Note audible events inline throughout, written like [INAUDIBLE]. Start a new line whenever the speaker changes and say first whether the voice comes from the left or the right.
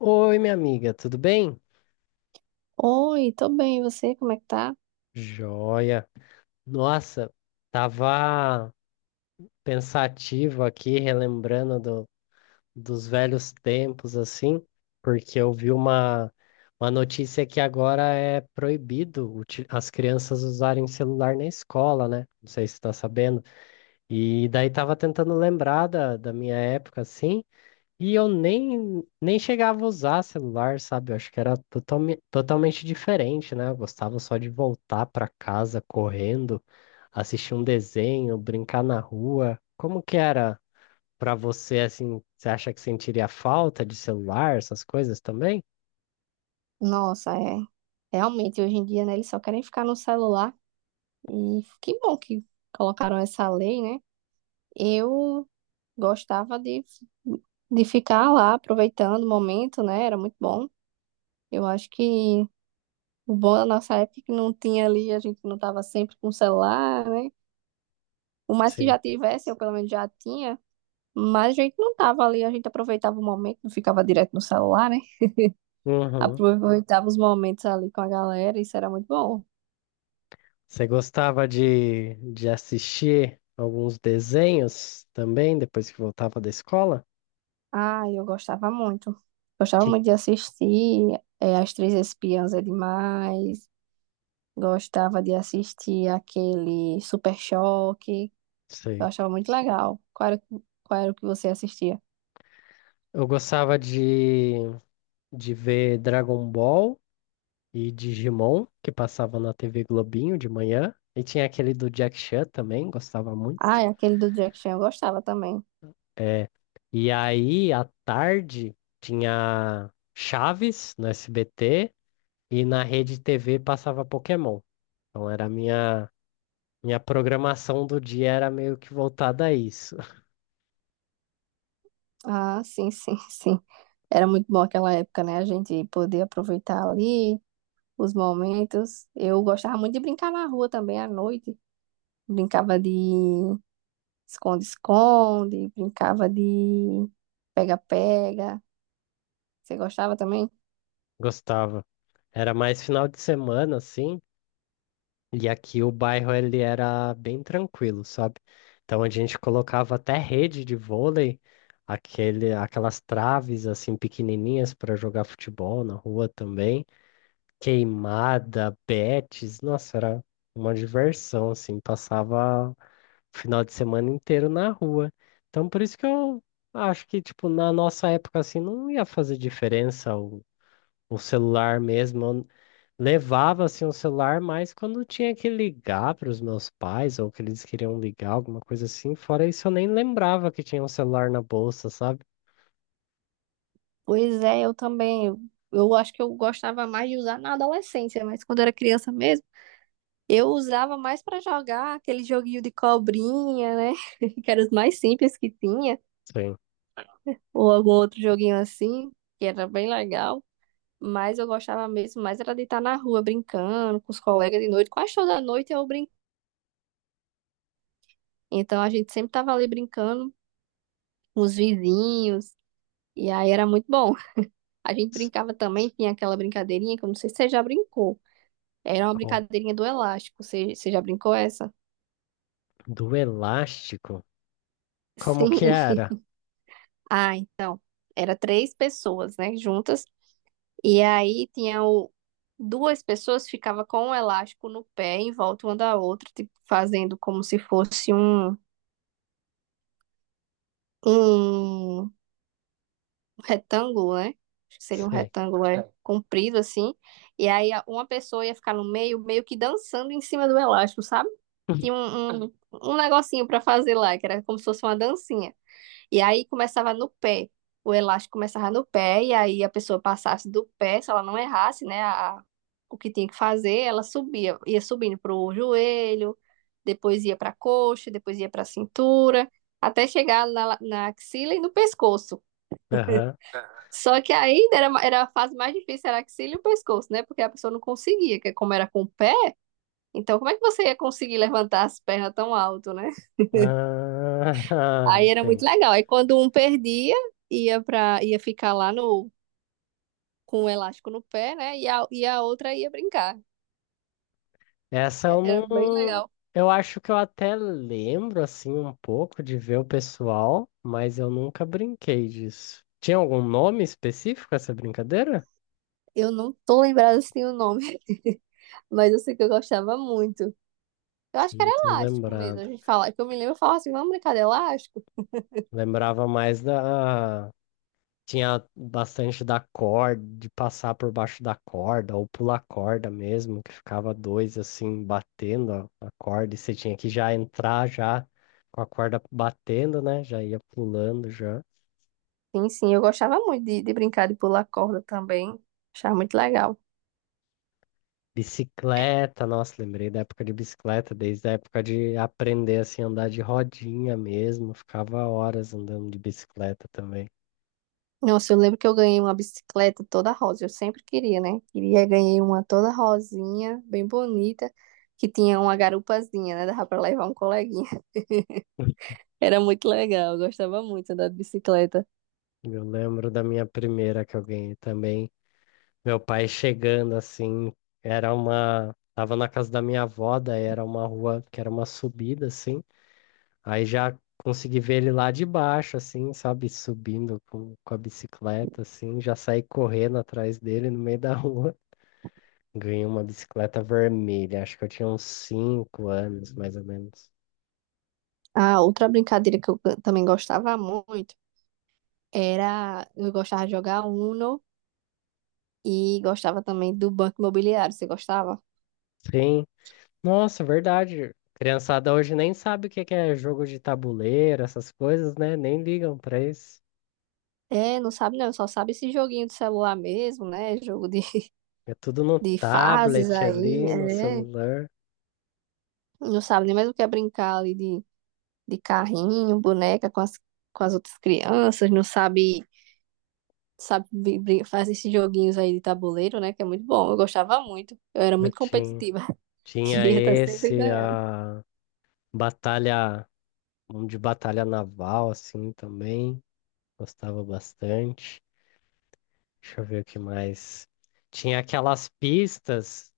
left: Oi, minha amiga, tudo bem?
right: Oi, tô bem, e você, como é que tá?
left: Joia. Nossa, tava pensativo aqui, relembrando dos velhos tempos, assim, porque eu vi uma notícia que agora é proibido as crianças usarem celular na escola, né? Não sei se você tá sabendo. E daí tava tentando lembrar da minha época, assim. E eu nem chegava a usar celular, sabe? Eu acho que era totalmente diferente, né? Eu gostava só de voltar para casa correndo, assistir um desenho, brincar na rua. Como que era para você, assim? Você acha que sentiria falta de celular, essas coisas também?
right: Nossa, é. Realmente, hoje em dia, né, eles só querem ficar no celular. E que bom que colocaram essa lei, né? Eu gostava de ficar lá aproveitando o momento, né? Era muito bom. Eu acho que o bom da nossa época é que não tinha ali, a gente não tava sempre com o celular, né? O mais que
left: Sim.
right: já tivesse, eu pelo menos já tinha. Mas a gente não tava ali, a gente aproveitava o momento, não ficava direto no celular, né?
left: Uhum.
right: Aproveitava os momentos ali com a galera, isso era muito bom.
left: Você gostava de assistir alguns desenhos também, depois que voltava da escola?
right: Ah, eu gostava muito. Gostava
left: Que
right: muito de assistir é, As Três Espiãs é demais. Gostava de assistir aquele Super Choque. Eu
left: sei.
right: achava muito legal. Qual era o que você assistia?
left: Eu gostava de ver Dragon Ball e Digimon, que passava na TV Globinho de manhã. E tinha aquele do Jack Chan também, gostava muito.
right: Ah, e aquele do Jack Chan eu gostava também.
left: É, e aí, à tarde, tinha Chaves no SBT e na Rede TV passava Pokémon. Então era a minha programação do dia era meio que voltada a isso.
right: Ah, sim, sim, [LAUGHS] sim. Era muito bom aquela época, né? A gente poder aproveitar ali os momentos. Eu gostava muito de brincar na rua também à noite. Brincava de esconde-esconde, brincava de pega-pega. Você gostava também?
left: [LAUGHS] Gostava. Era mais final de semana, assim. E aqui o bairro ele era bem tranquilo, sabe? Então a gente colocava até rede de vôlei, aquelas traves assim pequenininhas para jogar futebol na rua também, queimada, betes, nossa, era uma diversão assim, passava o final de semana inteiro na rua. Então por isso que eu acho que tipo na nossa época assim não ia fazer diferença o celular mesmo. Levava assim o celular, mas quando tinha que ligar para os meus pais ou que eles queriam ligar, alguma coisa assim, fora isso eu nem lembrava que tinha um celular na bolsa, sabe?
right: Pois é, eu também. Eu acho que eu gostava mais de usar na adolescência, mas quando era criança mesmo, eu usava mais pra jogar aquele joguinho de cobrinha, né? [LAUGHS] Que era os mais simples que tinha,
left: Sim.
right: ou algum outro joguinho assim, que era bem legal. Mas eu gostava mesmo mais era de estar na rua brincando com os colegas de noite. Quase toda noite eu brincava. Então a gente sempre tava ali brincando com os vizinhos. E aí era muito bom. A gente brincava também, tinha aquela brincadeirinha que eu não sei se você já brincou. Era uma
left: Qual-
right: brincadeirinha do elástico. Você já brincou essa?
left: Do elástico? Como
right: Sim.
left: que era?
right: [LAUGHS] Ah, então. Era três pessoas, né, juntas. E aí tinha o... duas pessoas ficava com o elástico no pé em volta uma da outra, tipo, fazendo como se fosse um um retângulo, né? Acho que seria um
left: Sei.
right: retângulo é, é comprido assim. E aí uma pessoa ia ficar no meio, meio que dançando em cima do elástico, sabe? Tinha um negocinho pra fazer lá, que era como se fosse uma dancinha. E aí começava no pé. O elástico começava no pé, e aí a pessoa passasse do pé, se ela não errasse, né? A, o que tinha que fazer, ela subia, ia subindo pro joelho, depois ia pra coxa, depois ia pra cintura, até chegar na, na axila e no pescoço.
left: Aham.
right: Só que ainda era a fase mais difícil, era a axila e o pescoço, né? Porque a pessoa não conseguia, que como era com o pé, então como é que você ia conseguir levantar as pernas tão alto, né?
left: Ah, [LAUGHS]
right: Aí era muito
left: entendi.
right: legal. Aí quando um perdia, ia ficar lá no com o elástico no pé, né? E a outra ia brincar.
left: Essa eu
right: Era bem
left: não.
right: legal.
left: Eu acho que eu até lembro assim um pouco de ver o pessoal, mas eu nunca brinquei disso. Tinha algum nome específico essa brincadeira?
right: Eu não tô lembrada se tem o nome, [LAUGHS] mas eu sei que eu gostava muito. Eu acho que era
left: Não tô
right: elástico mesmo. A
left: lembrado.
right: gente falava que eu me lembro, eu falava assim, vamos brincar de elástico?
left: Lembrava mais da. Tinha bastante da corda, de passar por baixo da corda, ou pular corda mesmo, que ficava dois assim, batendo a corda, e você tinha que já entrar já com a corda batendo, né? Já ia pulando já.
right: Sim, sim, eu gostava muito de brincar de pular corda também. Achava muito legal.
left: Bicicleta, nossa, lembrei da época de bicicleta, desde a época de aprender assim, a andar de rodinha mesmo, ficava horas andando de bicicleta também.
right: Nossa, eu lembro que eu ganhei uma bicicleta toda rosa. Eu sempre queria, né? Queria, ganhei uma toda rosinha, bem bonita, que tinha uma garupazinha, né? Dava pra levar um coleguinha. [LAUGHS]
left: [LAUGHS]
right: Era muito legal, eu gostava muito de andar de bicicleta.
left: Eu lembro da minha primeira que eu ganhei também. Meu pai chegando assim, era uma. Tava na casa da minha avó, daí era uma rua que era uma subida, assim. Aí já consegui ver ele lá de baixo, assim, sabe? Subindo com a bicicleta, assim. Já saí correndo atrás dele no meio da rua. [LAUGHS] Ganhei uma bicicleta vermelha, acho que eu tinha uns cinco anos, mais ou menos.
right: Ah, outra brincadeira que eu também gostava muito era... Eu gostava de jogar Uno e gostava também do Banco Imobiliário. Você gostava?
left: Sim. Nossa, verdade. Criançada hoje nem sabe o que que é jogo de tabuleiro, essas coisas, né? Nem ligam pra isso.
right: É, não sabe não, só sabe esse joguinho do celular mesmo, né? Jogo
left: É tudo no
right: de fases
left: tablet
right: aí,
left: ali, no
right: é,
left: celular.
right: não sabe nem mais o que é brincar ali de carrinho, boneca com as outras crianças, não sabe, sabe fazer esses joguinhos aí de tabuleiro, né, que é muito bom, eu gostava muito, eu era
left: Eu
right: muito competitiva, [LAUGHS]
left: tinha
right: queria estar sempre
left: esse,
right: ganhando.
left: a batalha, um de batalha naval, assim, também. Gostava bastante. Deixa eu ver o que mais. Tinha aquelas pistas.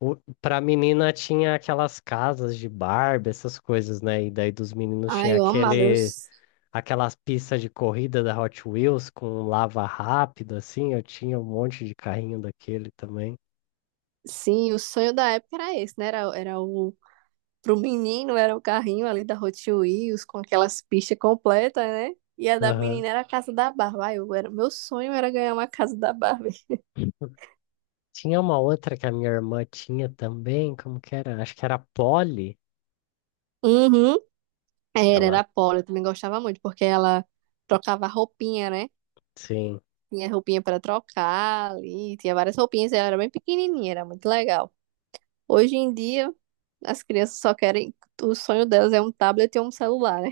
left: O, pra menina tinha aquelas casas de Barbie, essas coisas, né? E daí dos meninos
right: Ai,
left: tinha
right: eu amava,
left: aquele, aquelas pistas de corrida da Hot Wheels com lava rápido, assim. Eu tinha um monte de carrinho daquele também.
right: sim, o sonho da época era esse, né, era, era o, pro menino era o carrinho ali da Hot Wheels, com aquelas pistas completas, né. E a da
left: Aham.
right: menina era a casa da Barbie. Ai, eu era, meu sonho era ganhar uma casa da Barbie.
left: Tinha uma outra que a minha irmã tinha também, como que era? Acho que era a Polly.
right: Uhum. Era,
left: Ela,
right: era polo, eu também gostava muito, porque ela trocava roupinha, né?
left: sim.
right: Tinha roupinha para trocar ali, tinha várias roupinhas, e ela era bem pequenininha, era muito legal. Hoje em dia, as crianças só querem, o sonho delas é um tablet e um celular, né?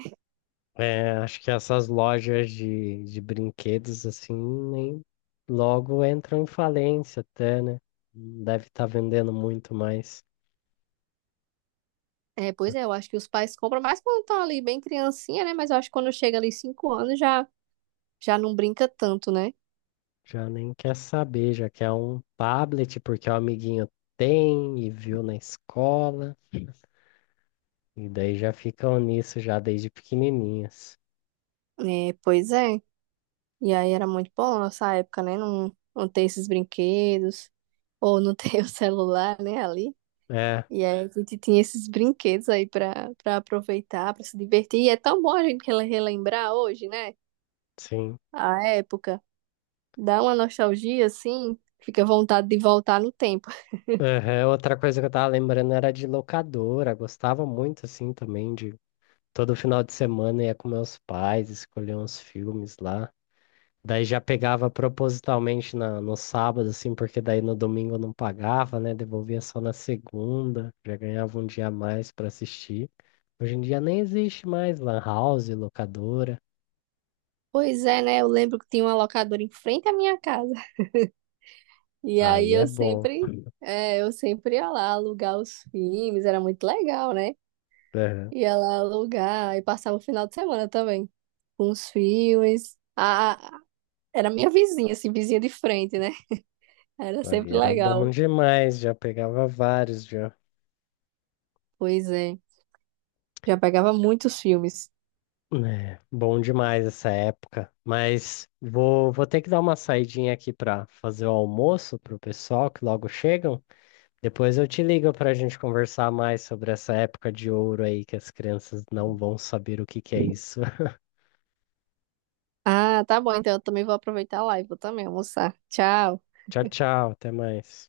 left: É, acho que essas lojas de brinquedos, assim, nem logo entram em falência até, né? Não deve estar vendendo muito mais.
right: É, pois é, eu acho que os pais compram mais quando estão ali bem criancinha, né? Mas eu acho que quando chega ali 5 anos já, já não brinca tanto, né?
left: Já nem quer saber, já quer um tablet porque o amiguinho tem e viu na escola. E daí já ficam nisso já desde pequenininhas.
right: É, pois é. E aí era muito bom nossa época, né? Não ter esses brinquedos, ou não ter [LAUGHS] o celular, né?
left: É,
right: E aí a gente tinha esses brinquedos aí pra, pra aproveitar, pra se divertir. E é tão bom a gente relembrar hoje, né?
left: sim.
right: A época. Dá uma nostalgia, assim, fica vontade de voltar no tempo.
left: Aham, outra coisa que eu tava lembrando era de locadora. Gostava muito, assim, também de todo final de semana ia com meus pais, escolher uns filmes lá. Daí já pegava propositalmente no sábado, assim, porque daí no domingo eu não pagava, né? Devolvia só na segunda, já ganhava um dia a mais pra assistir. Hoje em dia nem existe mais lan house, locadora.
right: Pois é, né? Eu lembro que tinha uma locadora em frente à minha casa. E aí
left: Aí é
right: eu
left: bom.
right: sempre, é, eu sempre ia lá alugar os filmes, era muito legal, né?
left: Aham,
right: Ia lá alugar e passava o final de semana também com os filmes. Era minha vizinha, assim, vizinha de frente, né? Era
left: aí
right: sempre
left: era bom
right: legal.
left: demais, já pegava vários já.
right: Pois é. Já pegava muitos filmes.
left: É, bom demais essa época. Mas vou ter que dar uma saidinha aqui para fazer o almoço pro pessoal que logo chegam. Depois eu te ligo para a gente conversar mais sobre essa época de ouro aí que as crianças não vão saber o que que é isso. [LAUGHS]
right: Ah, tá bom. Então eu também vou aproveitar a live. Vou também almoçar. Tchau.
left: Tchau, tchau, até mais.